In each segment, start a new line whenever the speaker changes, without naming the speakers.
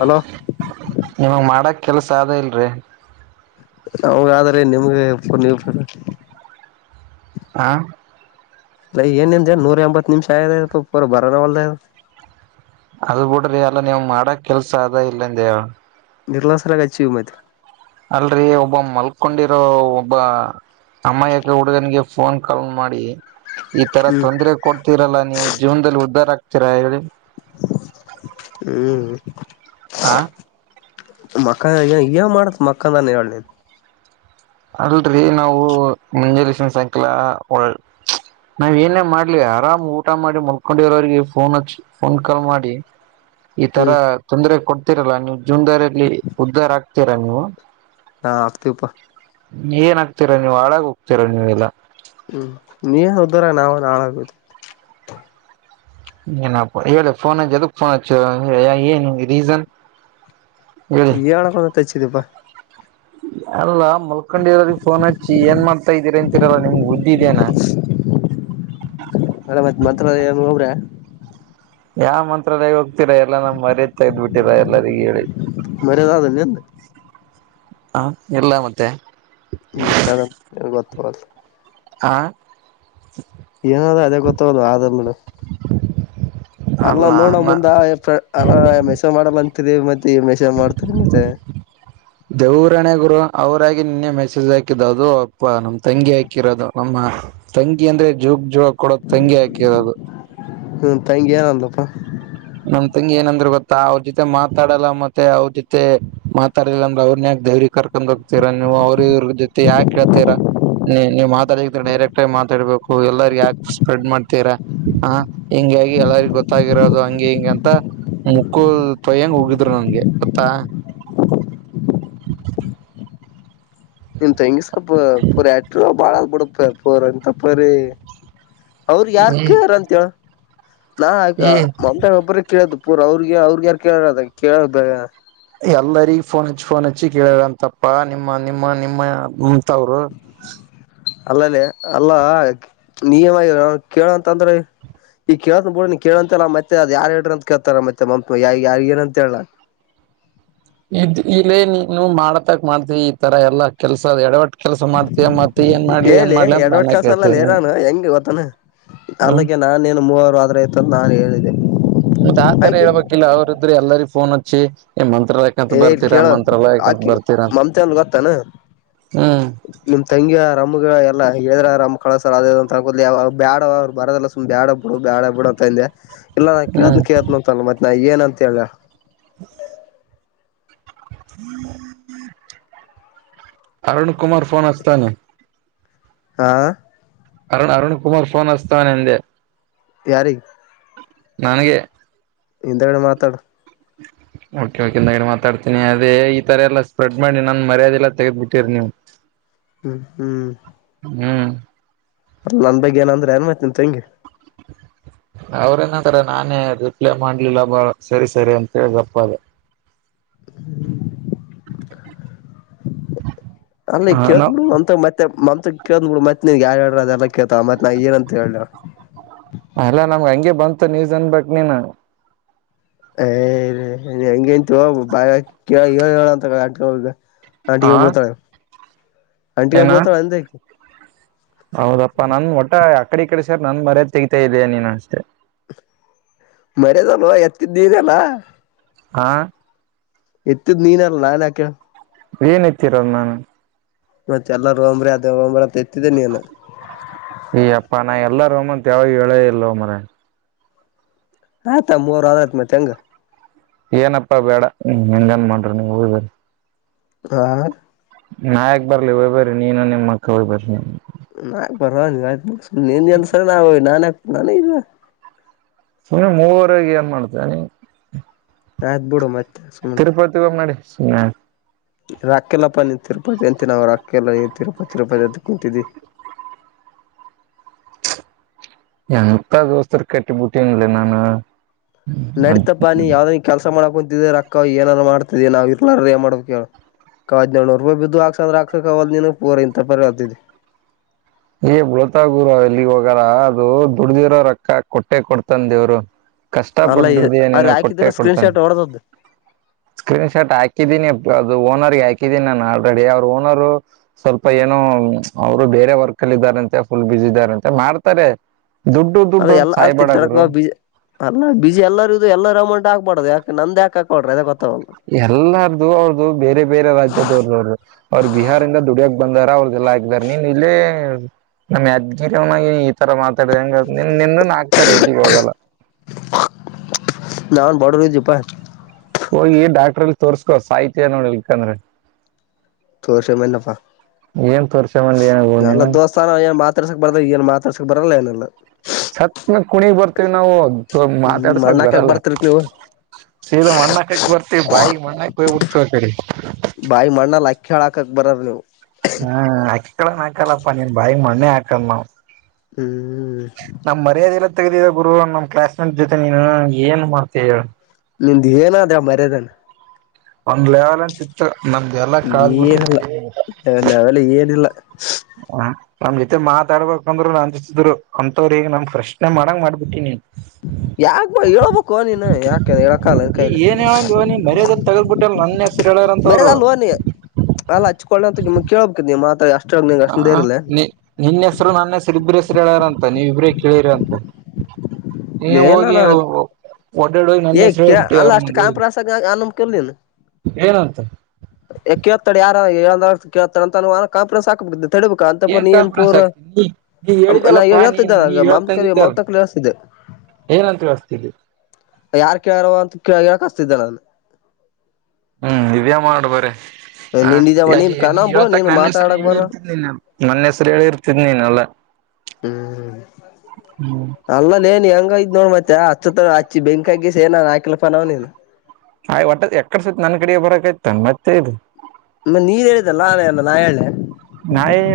Hello
ಮಾಡಕ ಕೆಲಸ ಆದೇ ಇಲ್ರಿ
ನಗಾದ್ರೆ ನಿಮ್ಗೆು ನೀ
ಹ
ಇಲ್ಲ ಏನ ನಿನ್ ನೂರ ಎಂಬತ್ತು ನಿಮಿಷ ಆಯ ಪ ಪೂರ ಬರೋಾರ ಒಲ್ಲದ
ಅದ್ ಬಿಡ್ರಿ ಅಲ್ಲ ನೀವು್ ಮಾಡಕ್ ಕೆಲ್ಸ ಅದ ಇಲ್ಲಂದೇ
ನಿರ್ಲಸ್ರ ಕಚಿಯೂ ಮತ್ತೆ
ಅಲ್ರರಿ ಒಬ್ಬ ಮಲ್ಕೊಂಡಿರೋ ಒಬ್ಬ ತಮ್ಮಯ್ಯ ಗೌಡನಿಗೆ ಫೋನ್ ಕಾಲ್ ಮಾಡಿ ಈ ತರ
ಹ್ಮ್
ತೊಂದ್ರರೆ ಕೊಡ್ತೀರಲ್ಲಾ ನೀವು ಜೀವನದಲ್ಲಿ ಉದ್ಧಾರ ಆ ಚ ಚಿರ ಹೇಳಿ
ಹ್ಮ್
ಹಾ
ಮಕ್ಕಇಲ್ಲೇ ಏನ ಮಾಡತ್ ಮಕ್ಕಂದ ಅಲ್ಲೇ ಹೇಳ ನಿನ್
ಅಲ್ರರಿ ನಾವು ಮುಂಜಾನಸನ್ ಸಾಯಂಕಾಲ ಒ ನಾವ ಏನೇ ಮಾಡ್ಲಿ ಆರಾಮ್ ಊಟ ಮಾಡಿ ಮಲ್ಕೊಂಡಿರೋರಿಗೆ ಫೋನ್ ಹಚ್ಚಿ ಫೋನ್ ಕಾಲ್ ಮಾಡಿ ಈ ತರ
ಹ್ಮ್
ತೊಂದ್ರ ಕೊಡ್ತೀರಲ್ಲ ನೀವು ಜೂನ್ದಾರಲ್ಲಿ ಉದ್ಧಾರ ಹಾಕ್ತೀರಾ ನೀವು
ನಾ ಹಫತಿ ಉಪ್ಪ
ಏನಾಗ್ತೀರಾ ನೀವ್ ಹಾಳಾಗ ಹೋಗ್ತೀರಾ ನೀವೆಲ್ಲ
ಹ್ಮ್ ನೀವ ಹದರ ನಾವ ನಾಳಾಗ
ನಪ್ಪ ಹೇಳಿ ಫೋನ್ ಅದಕ್ ಫೋನ್ ಹಚ್ಚ ಏನು ರೀಸನ್ ಹೇಳಿ
ಈಾಳ ಕೊಣ ತಚ್ಚಿದಪ್ಪಾ
ಅಲ್ಲ ಮಲ್ಕೊಂಡಿರೋರಿಗೆ ಫೋನ್ ಹಚ್ಚಿ ಏನ್ ಮಾಡ್ತಾ ಇದ್ದೀರಿ ಅಂತರಲ್ಲ ನಿಮ್ ಬುದ್ದಿದೇನಾ
ಮಡ ಮತ್ ಮಂತ್ರ ಏನು ಹೋಗ್ರ
ಯಾವ ಮಂತ್ರಾಲಯ ಹೋಗ್ತೀರಾ ಎಲ್ಲಾ ನಮ್ ಮರ್ಯದ ತೆಗೆದ್ ಬಿಟ್ಟಿರಾ ಎಲ್ಲರಿಗ ಹೇಳಿ
ಮರ್ಯದ ಆದದಲ್ಲಿ ಎ್ದ
ಹ ಎಲ್ಲ ಮತ್ತೆ
ಇನ್ನಾದ ಗೊತ್ತವಲ್ಲ
ಹ
ಏನಾದ ಅದೇ ಗೊತ್ತಾಗದು ಆದಲ್ಡ ಅಲ್ಲ ನೋಡ ಮುಂದ ಅ ಮೆಸ ಮಾಡಲ್ಲ ಅಂತಿದೀವಿ ಮೆ ಮಷ ಮಾಡ್ತರಿ ಮತ್ತೆ
ದೇವರಣೆ ಗುರು ಅವರಾಗಿ ನಿನ್ನೆ ಮೆಸೇಜ್ ಹಾಕಿದ್ ಅದು ಅಪ್ಪ ನಮ್ ತಂಗಿ ಹಾಕಿರೋದು ನಮ್ಮ ತಂಗಿ ಅಂದ್ರೆ ಜ ಗ್ ಜೋಳ ಕೂಡ ತಂಗಿ ಹಾಕಿರದು
ಹ್ಮ ತಗೆ ಏನ ಅಂದಪ್ಪಾ
ನಮ್ ತಂಗಿ ಏನಂದ್ರ ಗೊತ್ತಾ ಅವ್ರ ಜೊತೆ ಮಾತಾಡಲ್ಲ ಮತ್ತೆ ಅವ್ರ ಜೊತೆ ಮಾತಾಡಲ್ಲ ಅಂದ್ರೆ ಅವ್ರ ದೇವ್ರಿಗೆ ಕರ್ಕೊಂಡ್ ಹೋಗ್ತೀರಾ ನೀವು ಅವ್ರ್ರ ಜೊತೆ ಯಾಕ ಕೇಳ್ತೀರಾ ನೀ ನೀವ್ ಮಾತಾಡ ಡೈರೆಕ್ಟ್ ಆಗಿ ಮಾತಾಡ್ಬೇಕು ಎಲ್ಲರಿಗ ಯಾಕೆ ಸ್ಪ್ರೆಡ್ ಮಾಡ್ತೀರಾ ಹ ಹಾಗಿ ಎಲ್ಲರಿಗ ಗೊತ್ತಾಗಿರೋದು ದು ಹಂಗೆ ಹಿಂಗ ಅಂತ ಮುಕ್ಕು ಪಯ್ಯಂಗ ಹೋಗಿದ್ರು ನನ್ಗೆ ಗೊತ್ತಾ
ಹ [inaudible] ನಿಮ ತಂಗಿ ಸ್ವಪ ಪೂರ್ ಎಟ ಬಾಳ ಬಿಡಪ ಪೂರ ಎಂತ ಪರಿ ಅವ್ರ ಯಾರ್
ಹ್ಮ್
ಕೇಳಾರ ಅಂತೇಳ ನಾ
ಹ್ಮ್
ಮಮ ಒಬ್ಬ್ರ ಕೇಳೋದ ಪೂರ್ ಅವ್ರಿಗೆ ಅವ್ರಗ ಯಾರ ಕೇಳಾರ ಅದ ಕೇಳೋ ಬೇ
ಎಲ್ಲರಿಗ ಫೋನ್ ಹಚ್ಚಿ ಫೋನ್ ಹಚ್ಚಿ ಕೇಳಾರಂತಪ್ಪ ನಿಮ್ಮ ನಿಮ್ಮ ನಿಮ್ಮ ಮಂತವರು
ಅಲ್ಲಲ್ಲಿೇ ಅಲ್ಲಾ ನಿಯಮ ಇ ನ ಕೇಳಂತ ಅಂದ್ರೆ ಈಗ ಕೇಳಸ ಬ ಬಿಡ ನೀನ್ ಕೇಳ ಅಂತೆಂತಲ್ಲ ಮತ್ತೆ ಅದ ಯಾರ್ ಹೇಳ್ರಿ ಅಂತ ಕೇಳ್ತಾರ ಮತ್ತೆ ಮಮ ಯ ಯಾರ್ ಏನ ಅಂತ ಹೇಳ ಹ [inaudible]
ಇದ್ ಇಲ್ಲೇ ನೀನು ಮಾಡ್ತಕ್ ಮಾಡ್ತಿ ಈ ತರ ಎಲ್ಲಾ ಕೆಲ್ಸದ ಎಡವಟ್ ಕೆಲಸ ಮಾಡ್ತೀಯ ಮತ್ತೆ ಏನ್ ಮಾಡ್ಲಿ ಏನ್
ಹೇಳಿ
ಮಾಡ್ಲಿ ಅಂತ
ಎಡವಟ್
ನಾನೇ
ಕೆಲ್ಸ
ಕೇಳ್ತೇ
ಅಲ್ಲಲ್ಲ ನಾನು ಹೆಂಗ ಅಲ್ಲಗೆ ನಾನೇನು ಮೂವರು ಆದ್ರ ಆಯತ ಅಂತ ನಾನು ಹೇಳಿದ್ದೆ
ಮತ್ತತ್ ಆತರ
ಆಕಿ
ಹೇಳ್ಬೇಕಿಲ್ಲ ಅವ್ರ ಇದ್ರೆ ಎಲ್ಲರಿ ಫೋನ್ ಹಚ್ಚಿ ಮಂತ್ರಾಲಯಕ್ಕಂತ
ಏ
ಬರ್ತೀರಾ
ಕೇಳ
ಮಂತ್ರಾಲಯಕ್ಕಂತ
ಆಕಿ
ಬರ್ತೀರಾ ಅಂತ
ಮಮತಲ್ ಗೊತ್ತಾನ
ಹ್ಮ್
ನಿಮ ತಂಗಿಯ ರಮ್ಮಗ ಯ ಅಲ್ಲ ಹೇಳಿದ್ರಮ್ಮ ಕಳಸರ್ ಅ ಅಂತ ಅನ್ಕೋ ಬಡ ಅವ್ರು ಬರದಲ್ಲ ಸು್ ಬ್ಯಾಡ ಬಿಡು ಬ್ಯಾಡ ಬಿು ಅಂತಂದೆ ಇಲ್ಲ ನಾ ಕೇಳಿದ್
ಹ್ಮ್
ಕೇಳಳ್ನ ಅಂತಲ್ಲ ಮತ್ತೆ ನಾ ಏನ ಅಂತ ಹೇಳ
ಹ [inaudible] ಅರುಣ ಕುಮಾರ್ ಫನ್ ಅತಾನ
ಆ
ಅರುಣ್ ಅರುಣ್ ಕುಮಾರ್ ಫೋನ್ ಅಸ್ವನೆಂದೆ
ಯಾರಿ
ನನಗೆ
ಇಂದ್ರಡು ಮಾತಾಡು
ಓಕೆ ಓಕೆ ನಾ ಇನ್ನ ಮಾತಾಡ್ತೀನಿ ಅದೇ ಈ ತರ ಎಲ್ಲ ಸ್ಪ್ರೆಡ್ ಮಾಡಿ ನನ್ ಮರ್ಯಾದೆಲ್ಲ ತೆಗೆಗ್ಬಿಟ್ಟಿರಿ ನೀವು
ಹ್ಮ್
ಹ್ಮ್
ಅ ನನ್ ಬಗ್ಗೆ ಏನ ಅಂದ್ರೆ ಏನ್ ಮತನ್ ತಂಗಿ
ಅವ್ರೇನಂತಾರೆ ನಾನೇ ರಿಪ್ಲೈ ಮಾಡ್ಲಿಲ್ಲ ಬಾಳ ಸರಿ ಸರಿ ಅಂತ ಹೆಪ್ ಅದೆ
ಅಲ್ಲ
ಹ
ಕೇಳ್ತೀನಿ
ನಾವ್
ಬಿಡು ಅಂತ ಮತ್ತೆ ಮತ್ತೆ [unintelligible] ಕೇಳ್ ಬಿಡು ಮತ್ [unintelligible] ಅದೆಲ್ಲ ಕೇಳ್ತ ಮತ್ ನಾ ಏನಂತ ಹೇಳಲೀ ಹೇಳ್
ಅಲ್ಲಾ ನಮ್ಗೆ ಹಂಗೆ ಬಂತು ನೀವುಜನ್ ಬಟ್ ನೀನು
[unintelligible] ಹೆಂಗೇಂತ ಹೋಗ ಬಾಯಾಗ ಹೇಳ ಹೇಳಂತ ನಾಟ್ಕ ಅವ್ಳದು
ಆ
ಆಂಟಿಗೋ ಬುಡ್ತಾಳೆ ಆಂಟಿಕೊ
ಏನ
ಬುಡ್ತಳೆ ಅಂದೆ ಆಕ್
ಹೌದಪ್ಪಾ ನನ್ ಮಟ್ಟ ಅಕಡೆ ಈ ಕಡೆ ಸೆರ್ ನನ್ ಮರ್ಯದ್ ತೆಗೀತಾಯಿದಿಯ ನೀನು ಅಷ್ಟೆ
ಮರ್ಯಾದೆ [unintelligible]
ಆ
ಎತ್ತಿದ್ ನೀನೆ ಅಲ್ ನಾನ್ ಯಾಕ್ ಹೇಳು
ಏನ್ ಏತಿರೋದು ನಾನು
ಮತ್ತೆ ಯಲ್ಲ [unintelligible] ಎತ್ತಿದೆ ನೀನು
ಅಯ್ಯಪ್ಪ ನಾ ಎಲ್ಲಾರೂಮ್ ಅಂತ ಹೇಳೇ ಇಲ್ಲೊ ಮರಯಾ
ಆಯ್ತಾ ಮೂರ್ ವಾರ ಆಯ್ತ್ ಮತ್ ಹೆಂಗ್
ಏನಪ್ಪಾ ಬೇಡ ಇನ್ನೇನ್ [unintelligible] ನಿವ್ ಹೋಗಿ ಬರ್ರಿ
ಹಾ
ನಾ ಯಾಕ್ ಬರ್ಲಿ ಹೋಗ್ಬರ್ರಿ ನೀನು ನಿಮ್ಮ ಅಕ್ಕ ಹೋಗಿ ಬರ್ರಿ
[unintelligible]
ನಿಮ್ ಊರಗೆ ಏನ್ ಮಾಡ್ತೇನಿ
ರಾತ್ ಬುಡೋ ಮತ್
ತಿರುಪತಿ ಹೋಗ್ ನಡಿ ಸುಮ್ನೆ ಯಾಕ್
ರಾಕ್ಕೆಲ್ಲಪ್ಪಾ ನಿ ತಿರುಪತಿ ಅಂತಿ ರಾಕ್ಕೆಲ್ಲ ಏನ್ ತಿರುಪತಿ ತಿರುಪತಿ ಅಂತ್ ಕುಂತಿದ್ದಿ [inaudible]
ಯಂಕ ದೋಸರು ಕಟ್ಟಿಬಟ್ಟೀನ್ ಲೆ ನಾನು ಅದ್
ನಡೀತಪ್ಪಾ ನೀ ಯಾವ್ದನ್ ಕೆಲಸ ಮಾಡಕ್ ಕುಂತಿದ ರೊಕ್ಕ ಏನಾದಾರ ಮಾಡ್ತದ ನಾವ್ ಇರ್ಲಾರ ಏನ್ ಮಾಡ್ಬೇಕು ಹೇಳು ಹಡನೇಳು ರೂಪಾಯಿ ಬಿದ್ದು ಹಾಕ್ಸಂದ್ರ ಆಕ್ಸ ಕವಲ್ದು ಪೂರ್ [unintelligible]
ಎ ಉಳ್ಳಾತಾಯ [unintelligible] ದುಡ್ದಿರೋ ರೊಕ್ಕ ಕೊಟ್ಟೆ ಕೊಡ್ತನ್ ದೇವ್ರು ಕಷ್ಟ
ಅಲ್ಲ
ಪಟ್ ದುಡ್ದಿಯಾ ನೀನು
ಅವ್ರಿಗೆ
ಕೊಟ್ಟೆ
ಹಾಕಿದ್ದಿಲ್ಲ ಸ್ಕ್ರೀನ್
ಕೊಡ್ತಾನೆ
ಶಾಟ್ ಹೊಡದದ್ದು
ಸ್ಕ್ರೀನ್ ಶಾಟ್ ಹಾಕಿದ್ದೀನಿ ಅದು ಓನರ್ ಪೆ ಹಾಕಿದೀನಿ ನಾನು ಆಲ್ರೆಡಿ ಅವರು ಓನರ್ರು ಸ್ವಲ್ಪ ಏನು ಅವ್ರು ಬೇರೆ ವರ್ಕ್. ಕಲ್ದಾರಂತೆ ಫುಲ್ ಬಿಸ ಇದಾರಂತೆ ಮಾಡ್ತಾರೆ ದುಡ್ಡು
[unintelligible]
ದುಡ್ಡು ಅಂತ ಸಾಯ್ಬೇಡ ಗುರು
ಹಾಕ್ಬಾರದು ಯಾಕ್ಂದ ನಂದ್ [unintelligible]
ಎಲ್ಲಾರ್ದು ಅವ್ರ್ದ ಬೇರೆ ಬೇರೆ ರಾಜ್ಯದವ್ರ ಅವರು ಅವ್ರರು ಬಿಹಾರಿಂದ ದುಡಿಯ. ಬಂದಾರ ಅವ್ರಗೆಲ್ಲ ಹಾಗ್ದಾರ ನೀನ್ ಇಲ್ಲೆ ನಮ್ ಯದ್ಗಿರಿನಾಗ ಈ ತರ ಮಾತಾಡಿದಂಗ ನಿನಿಂದು ಹಾಕ್ತಾರೆ ಎಲ್ಲಿಗ್ ಹೋಗಲ್ಲ
ನಾನ್ ಬಡವಿಯಿದ್ದೆಪ್ಪ
ಹೋಗಿ ಡಾಕ್ಟ್ರಲ್ಲಿ ತೋರ್ಸ್ಕೋ ಸಾಹಿತ್ಯ ನೋಡ್ಲಿಕಂದ್ರೆ
ತೋರಿಸ್ಕೊಂಡು ಬಂದೇನಪ್ಪ
ಏನ್ ತೋರ್ಸಮಂದಿ ಏನಾಗು
ಎಲ್ಲಾ
ನೀನು
ದೋಸ್ತಾನು ಏನ್ ಮತ್ [unintelligible] ಮಾತಾಡ್ಸಕ್ಕೆ ಬರಲ್ಲ ಏನಲ್ಲ
ಸತ್ ಮೇಲೆ ಕುಣಿಯಕ್ ಬರ್ತೀವಿ ನಾವು ಸೊಲ್
ಹ್ಮ್
ಮಾತಾಡ್ಸಕ್
ಮಣ್ಣಾಕಕ್
ಬರಲ್ಲ
ಬರ್ತಿರ್ತ್ ನೀವು
ಸೀದಾ ಮಣ್ಣ ಕಟ್ ಬರ್ತಿವಿ ಬಾಯಗ್ ಮಣ್ಣಾಕ್ ಹೋಯಿಬಿಡ್ತೀವಿ ಸೋತೆರಿ
ಬಾಯಿ ಮಣ್ಣಲ್ ಅಕ್ಕಿ ಹೇಳಾಕಕ್ ಬರವರು ನೀವು
ಹ ಹಾಕಲ್ಲಪ್ಪ ನೀನ್ ಬಾಯಿ ಮಣ್ಣೆ ಹಾಕಲ್ ನಾವು
ಹ್ಮ್
ತಗದಿದೆ ಬ್ರೂ ನಮ್ ಕ್ಲಾಸ್ ಮೇಟ್ ಜೊತೆ ನೀನು ಏನ್ ಮಾಡ್ತೀಯ ಹೇಳು
ನಿಂದ ಏನಾದೆ ಮರ್ಯದನ
ಒಂದ್ ಲೆವೆಲ್ ಅಂತ ಇತ್ತು ನಮ್ದು ಎಲ್ಲ
ಏನಲ್ಲ
ಕಳೆದುಬಿಟ್ಟೆ ಏನಿಲ್ಲ
ಇಲ್ಲ ಅವೆಲ್ಲ ಏನಿಲ್ಲ
ಹ ನಮ್ ಜೊತೆ ಮಾತಾಡ್ಬೇಕಂದ್ರು ಅಜ್ಜಿತಿದ್ರು ಅಂಂತವ್ರ ಈಗ ನಮ್ ಪ್ರಶ್ನೆ ಮಾಡಂಗ ಮಾಡ್ಬಿಟ್ಟನಿ ಹ್ಮ
ಯಾಕ್ ಹೇಳಳ್ಬೇಕು ನೀನ್ ಯಾಕ ಹೇಳಕ್ಕೆ ಆಗಲ್ಲ ನಿನ್ನ
ಈ
ಕೈಯಲ್ಲಿ
ಏನ್ ಹೇಳಂದ್ ನೀನ್ ಮರ್ಯಾದೆಲ್ ತಗದ್ಬಿಟ್ಟಲ್ ನನ್ನ ಹೆಸರು ಹೇಳಾರಂತವ್ರು
ನಿನ್ ಅಲ್ಲ ಹಚ್ಕೊಳ್ಳೋ ಅಂತ ನಿಮ್ ಕೇಳಳ್ಬೇಕ ನೀ ಮತ್
ಹ ನಿ ನಿನ್ನ ಹೆಸರು ನನ್ನ ಹೆಸರು ಇಬ್ಬರು ಹೇಳರಂತ ನೀವ ಇಬ್ರೇ ಕೇಳಿರಂತ ನೀ ಹೋಗಿ
ಇಲ್ಲೇನಾನ
ಓಡಾಡಿ ಹೋಗಿ ನನ್ನೆ
ಏ
ಹೆಸರು
ಕೇ
ಹೇಳಿಬಿಟ್ಟಿಯ
ಅಲ್ಲ
ಅವ್ರ್
ಅಷ್ಟು
ಮುಂದೆ ಹೋಗಿ
ಕಾನ್ಫರೆನ್ಸ್ ಆಗಿ
ಏನಂತ
ಯ ಕೇಳ್ತಾರೆ ಯಾರ ಹೇಳಿದವರು ಕೇಳ್ತಾರೆ ಅಂತ ಕಂಪ್ರೆನ್ಸ್ ಹಾಕ್ಬ ಬಿಟ್ಟಿದ್ದೆ ತಡಿಬೇಕು ಅಂತ ಪರೀ
ಏನ್
ನೀನ್
ಕಾನ್ಫಿಡೆನ್ಸ್
ಪೂರ
ಆಗ್ತಿ ನೀ ನೀ
ನಾನ್ ನಾನ್
ಹೇಳಿದಲ್ಲಪ್ಪಾ ನೀ
ಹೇಳ್ತಿದೆ
ನೀ
ಮಾಮ
ಹೇಳ್ತಂಗಿದ್ದಲ್ಲ
ಮಾಮತ ಕೈಯಲ್ಲಿ ಹೇಳಿಸ್ತಿದ್ದೆ
ಏನಂತ ಹೇಳ್ತಿದಿ
ಯಾರ್ ಕೇಳಾರವ ಅಂತ ಹೇಳಿಸಕಳಿಸ್ತಿದೆ ನಾನು
ಹ್ಮ್ ಇದೆ ಮಾಡ್ ಬಾರಿ
ನಿನ್ ಇದಾವ ನೀನ್
ಅಲ್ಲಿ
ಕಣ ಬಿಡು ನೀನ್
ನನ್ನ ಹೆಸರು
ಮಾತಾಡಕ್ ಬರ
ಹೇಳಿರ್ತಿ ನೀನು ನನ್ನ ಹೆಸರು ಹೇಳಿರ್ತಿ ನೀನ್
ಹ್ಮ್
ಹ್ಮ್
ಅಲಲ್ಲೇ ನೀನು ಹೆಂಗ್ ನೋಡ್ ಮತ್ತೆ ಹಚ್ಚತ್ರ ಹಚ್ಚಿ ಬೆಂಕಿ ಹಾಕಿ ಸೇನ ಹಾಕಿಲಪ್ಪ ನಾವ್ನನ್
ಆಯ್ ಒಟ್ಟದ ಎಕಡೆ ಸತ್ ನನ್ ಕಡೆ ಬರಾಕೈತ ಮತ್ತೆ ಇದು
ನೀನು ಹೇಳಿದಲ್ಲ ನಾನ್ ಹೇಳೆಲೆನು
ನಾ ಏನ್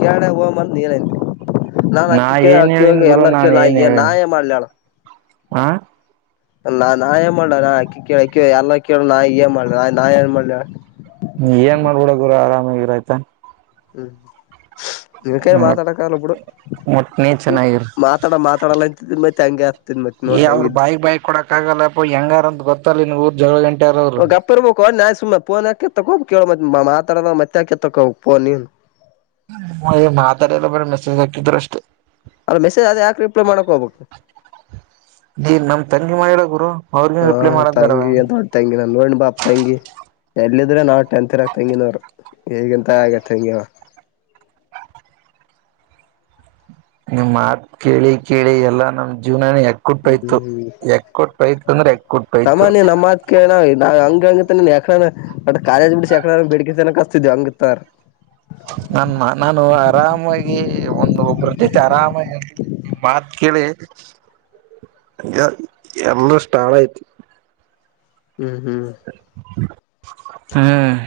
ಕೇರಳಕೆ ಹೋಗನು ಅಂತ ನೀನೇ ಹೇಳಿದೆ
ಹೇಳಿನಿ
ನಾನ್
ನಾ
ಅಕ್ಕಿ
ಏನ್ ಹೇಳಿನಿ ಗುರು
ಕೇಳಿಎಲ್ಲಾರ
ನಾನ್ ಏನ್
ಕೇಳಲನ್ ನಾನ್
ಹೇಳಿನಿ
ಏನ್ ಮಾಡ್ಲಿ ಹೇಳು
ಹ
ನಾ ನಾ ಏ ಮಾಡ್ ನಾ ಅಕ್ಕಿ ಕೇಳ ಎಲ್ಲ ಕೇಳ ನಾ ಏ ಮಾಡ್ಲ ನ ನಾ ಏನ್ ಮಾಡ್ಲ
ಇರೈತ
ಹ್ಮ್ ನಿನ್ನ ಕೈಯಲ್ಲಿ
ಒಟ್ಟ
ಮಾತಾಡಕ್ಕಲ್ಲ ಬಿಡು
ಒಟ್ ನೀ
ಹ್ಮ್
ಚೆನ್ನಾಗಿರು
ಮಾತಾಡ ಮಾತಾಡಲ್ಲ ಹಂಗೆ ಆಗ್ತಿದ್ ಮತ್
ಏ
ನೋಡ್
ಅವ್ರು
ಹೆಂಗಿದ್ದಿ
ಬಾಯಕ್ ಬಾಯಕ್ ಕೊಡಕ್ ಆಗಲ್ಲಪ್ಪ ಹೆಂಗಾರಂತ ಗೊತ್ತಲ್ಲನ್ ಊರ್ ಜಗಳ ಗಂಟ
ಓಹೋ ಗಪ್ಪೆಯಿರಬೇಕು ಸುಮ್ನೆ ಸುಮ್ಮ್ನೆ ಪೋನ್ ಯಾಕೆ ಏತೋಕೆ ಹೋಗಬೇಕು ಹೋಗ್ ಕೇಳು ಮತ್ತೆ ಮಾತಾಡಲ್ಲ ಮತ್ತೆ ಯಾಕೆ ಏತೋಕೆ ಹೋಗಬೇಕು ಫೋನ್ ನೀನು
ಹೇ ಮಾತಡಿಲ್ಲ ಬಿಡು ಬರಿ ಮೆಸೇಜ್ ಹಾಕಿದ್ರು ಅಷ್ಟೇ
ಅಲ್ಲ ಮೆಸೇಜ್ ಅದ ಯಾಕೆ ರಿಪ್ಲೈ ಮಾಡಕ ಹೋಗ್ಬೇಕು
ನೀ ನಮ್ ತಂಗಿ ಮಾಡಿಲ್ಲ ಗುರು ಅವ್ರಿಗ
ಹಾ
ರಿಪ್ಲೈ ಮಾಡಕ್ ಬರಲ್ಲ
ತಂಗಿ ತಂಗಿ ನಅಂತಾನಾನು ತಂಗಿ ಎಲ್ಲಿದ್ರೆ ನಾವು ಟೆಂತ್ರಕ ತಂಗಿನೇನವರು ಹೇಗಿಂತ ಆಗತ್ ಹತಂಗಿಯವ್ವ [inaudible]
ನಿಮ್ ಮತ್ ಕೇಳಿ ಕೇಳಿ ಎಲ್ಲಾ ನಮ್ಮ ಜೀವನನೇ ಏಕ್ ಯಕ್ಕುಂಟೋಯ್ತು
ಹ್ಮ್
ಯಕ್ಕುಂಟೋಯ್ತು ಅಂದ್ರೆ ಯಕ್ಕುಂಟೋಯ್ತು
ಇರ್ತಿದ್ದೆ ಅಂದ್ರೆ ಯಕ ಕಾಲೇಜ್ ಬಿಟ್ಟ [unintelligible]
ನಮ್ಮ ನಾನು ಆರಾಮಾಗಿ ಒಂದ ಒಬ್ಬರ ಜೊತೆ ಆರಾಮಾಗಿ ಮಾತ್ ಕೇಳಿ ಎಲ್ಲ ಹಾಳಾಯ್ತು
ಹ್ಮ್ ಹ್ಮ್
ಹ್ಮ್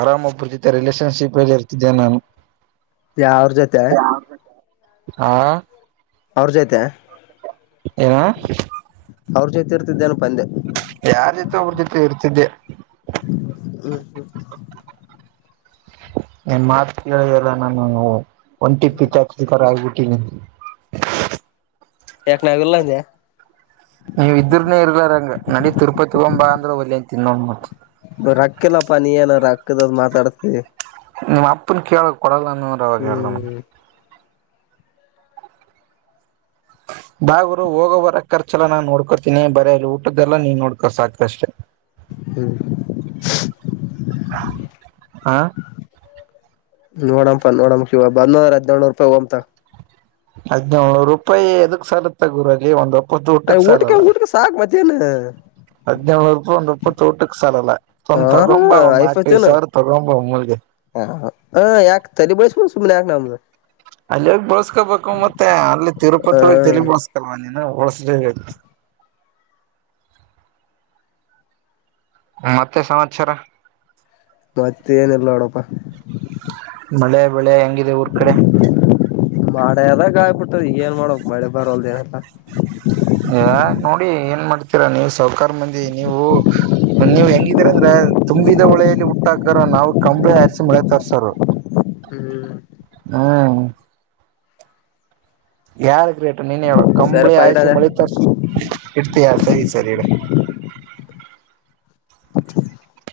ಆರಾಮ ಒಬ್ಬರು ಜೊತೆ ರಿಲೇಷನ್ಶಿಪ್ ಅಲ್ಲಿ ಇರ್ತಿದ್ದೆ ನಾನು
ಯಾರ್ ಜೊತೆ
ಹಾ
ಅವ್ರ ಜೊತೆ
ಏನು
ಅವ್ರ ಜೊತೆ ಇರ್ತಿದೇನಪ್ಪ ಅಂದೇ
ಯಾರ್ ಜೊತೆ ಒಬ್ಬರು ಜೊತೆ ಇರ್ತಿದ್ದೆ
ಹ್ಮ್ ಹ್ಮ್
ನೀನ್ ಮಾತು ಕೇಳಿದಿದ್ರೆ ನಾನು ಒಂಟಿ ಪಿಚಾತಿ ತರ ಆಗ್ಬಿಟ್ಟೆ ಹ್ಮ್
ಯಾಕ್ ನಾವು ಇಲ್ಲ ಅಂದ್ಯಾ
ನೀವ್ ಇದ್ರನೆೇ ಇರ್ಲಾರಂಗ ನೆಡಿ ತಿರುಪತಿಗೆ ಹೋಗೋಣ ಬಾ ಅಂದ್ರೆ ಒಲ್ಲೆ ಅಂತೀಯಾ ನೋಡು ಮತ್ತೆ
[inaudible] ದ ಮಾತಾಡ್ತೆ
ನಿಮ್ಮ ಅಪ್ಪನ್ ಕೇಳಕ್ ಕೊಡಲ್ಲ ಅಂದಂದ್ರೆ ಅವಾಗ ಹೇಳ್ದಣ
ಹ್ಮ್ [inaudible]
ಬಾ ಗುರು ಹೋಗೋವರ ಖರ್ಚೆಲ್ಲ ನಾನ್ ನೋಡ್ಕೋತೀನಿ ಬರೇ ಅ ಊಟದ್ದೆಲ್ಲಾ ನೀನ್ ನೋಡ್ಕೋ ಸಾಕುಷ್ಟೆ.
ಹ್ಮ್ [inaudible]
ಹಾ
ನೋಡಪ ನೋಡಮ ಕ ಇವ ಬಂದ್ರ ಹದಿನೇಳಳ್ನೂರು ರೂಪಾಯಿ ಹೋಗಂತ.
ಹದ್ನೇಳನೂರು ರೂಪಾಯಿ ಎದಕ್ ಸಾಲುತ್ತೆ ಗುರಲ್ಲಿ ಒಂದು
ಅ ಊಟಕ ಊಟಕ ಶಕ ಮತ್ತೇನು.
ಹದಿನೇಳನ ರೂಪಿ ರೂಪಾಯ ಒಂದು ಒಪ್ಪತ್ತು ಸಾಲಲ್ಲ ಒಂದ್ ತೊಗೊಂಬ ಒಂದ ನಾಕೈದು ಸಾವಿರ ತಗೊಂಬ ಮುಲ್ಗೆ.
ಹ ಹ ಯಾಕ ತ ಬಳಸ ಸುಮನೆ ಯಕ ನ [unintelligible]
ಅಲ್ಲಿ ಹೋಗಿ ಬಳಸ್ಕೋಬೇಕು ಮತ್ತೆ ಅಲ್ಲಿ
ಹ
ತಿರುಪತಿ ಹೋಗಿ ತಲಿ ಬೋಳಸ್ಕ. ಹಳಸ [inaudible] ಮತ್ತೆ ಸಮಾಚಾರ
ಮತ್ತೆ ಏನಲ್ಲ ನೋಡಪ
ಮಳೆ ಬೆಳೆ ಹೆಂಗಿದೆ ಊರ್ ಕಡೆ
ದದಾಗ ಆಯ್ಬಿಟ್ಟದ ಏನ್ ಮಾಡೋ ಮಳೆ ಬರಲ್ದೇನಲ್ಲ.
ನೋಡಿ ಏನ್ ಮಾಡ್ತೀರಾ ನೀವು ಸಹಕಾರ ಮಂದಿ ನೀವು ನೀವ್ ಹೆಂಗಿದೀರ ಅಂದ್ರೆ. ತುಂಬಿದ ಒಳೆಯಲ್ಲಿ ಹುಟ್ಟಾಕರ ನಾವು ಕಂಬಳ ಹಾರಸಿ ಮಳೆ ತರ್ಸೋರು
ಹ್ಮ್ [inaudible]
ಹ್ಮ್ ಯಾರ ಕ ರೀಟ ನೀನ ಯ ಕಂಬಳಿ
ಸರಿಪ
ಆಯಿಸಿ
ಇಡದ
ಮಳಿ ತರಿಸ ಇತ. ಹೇ ಸರಿ ಇಡಿ
ಹ [unintelligible]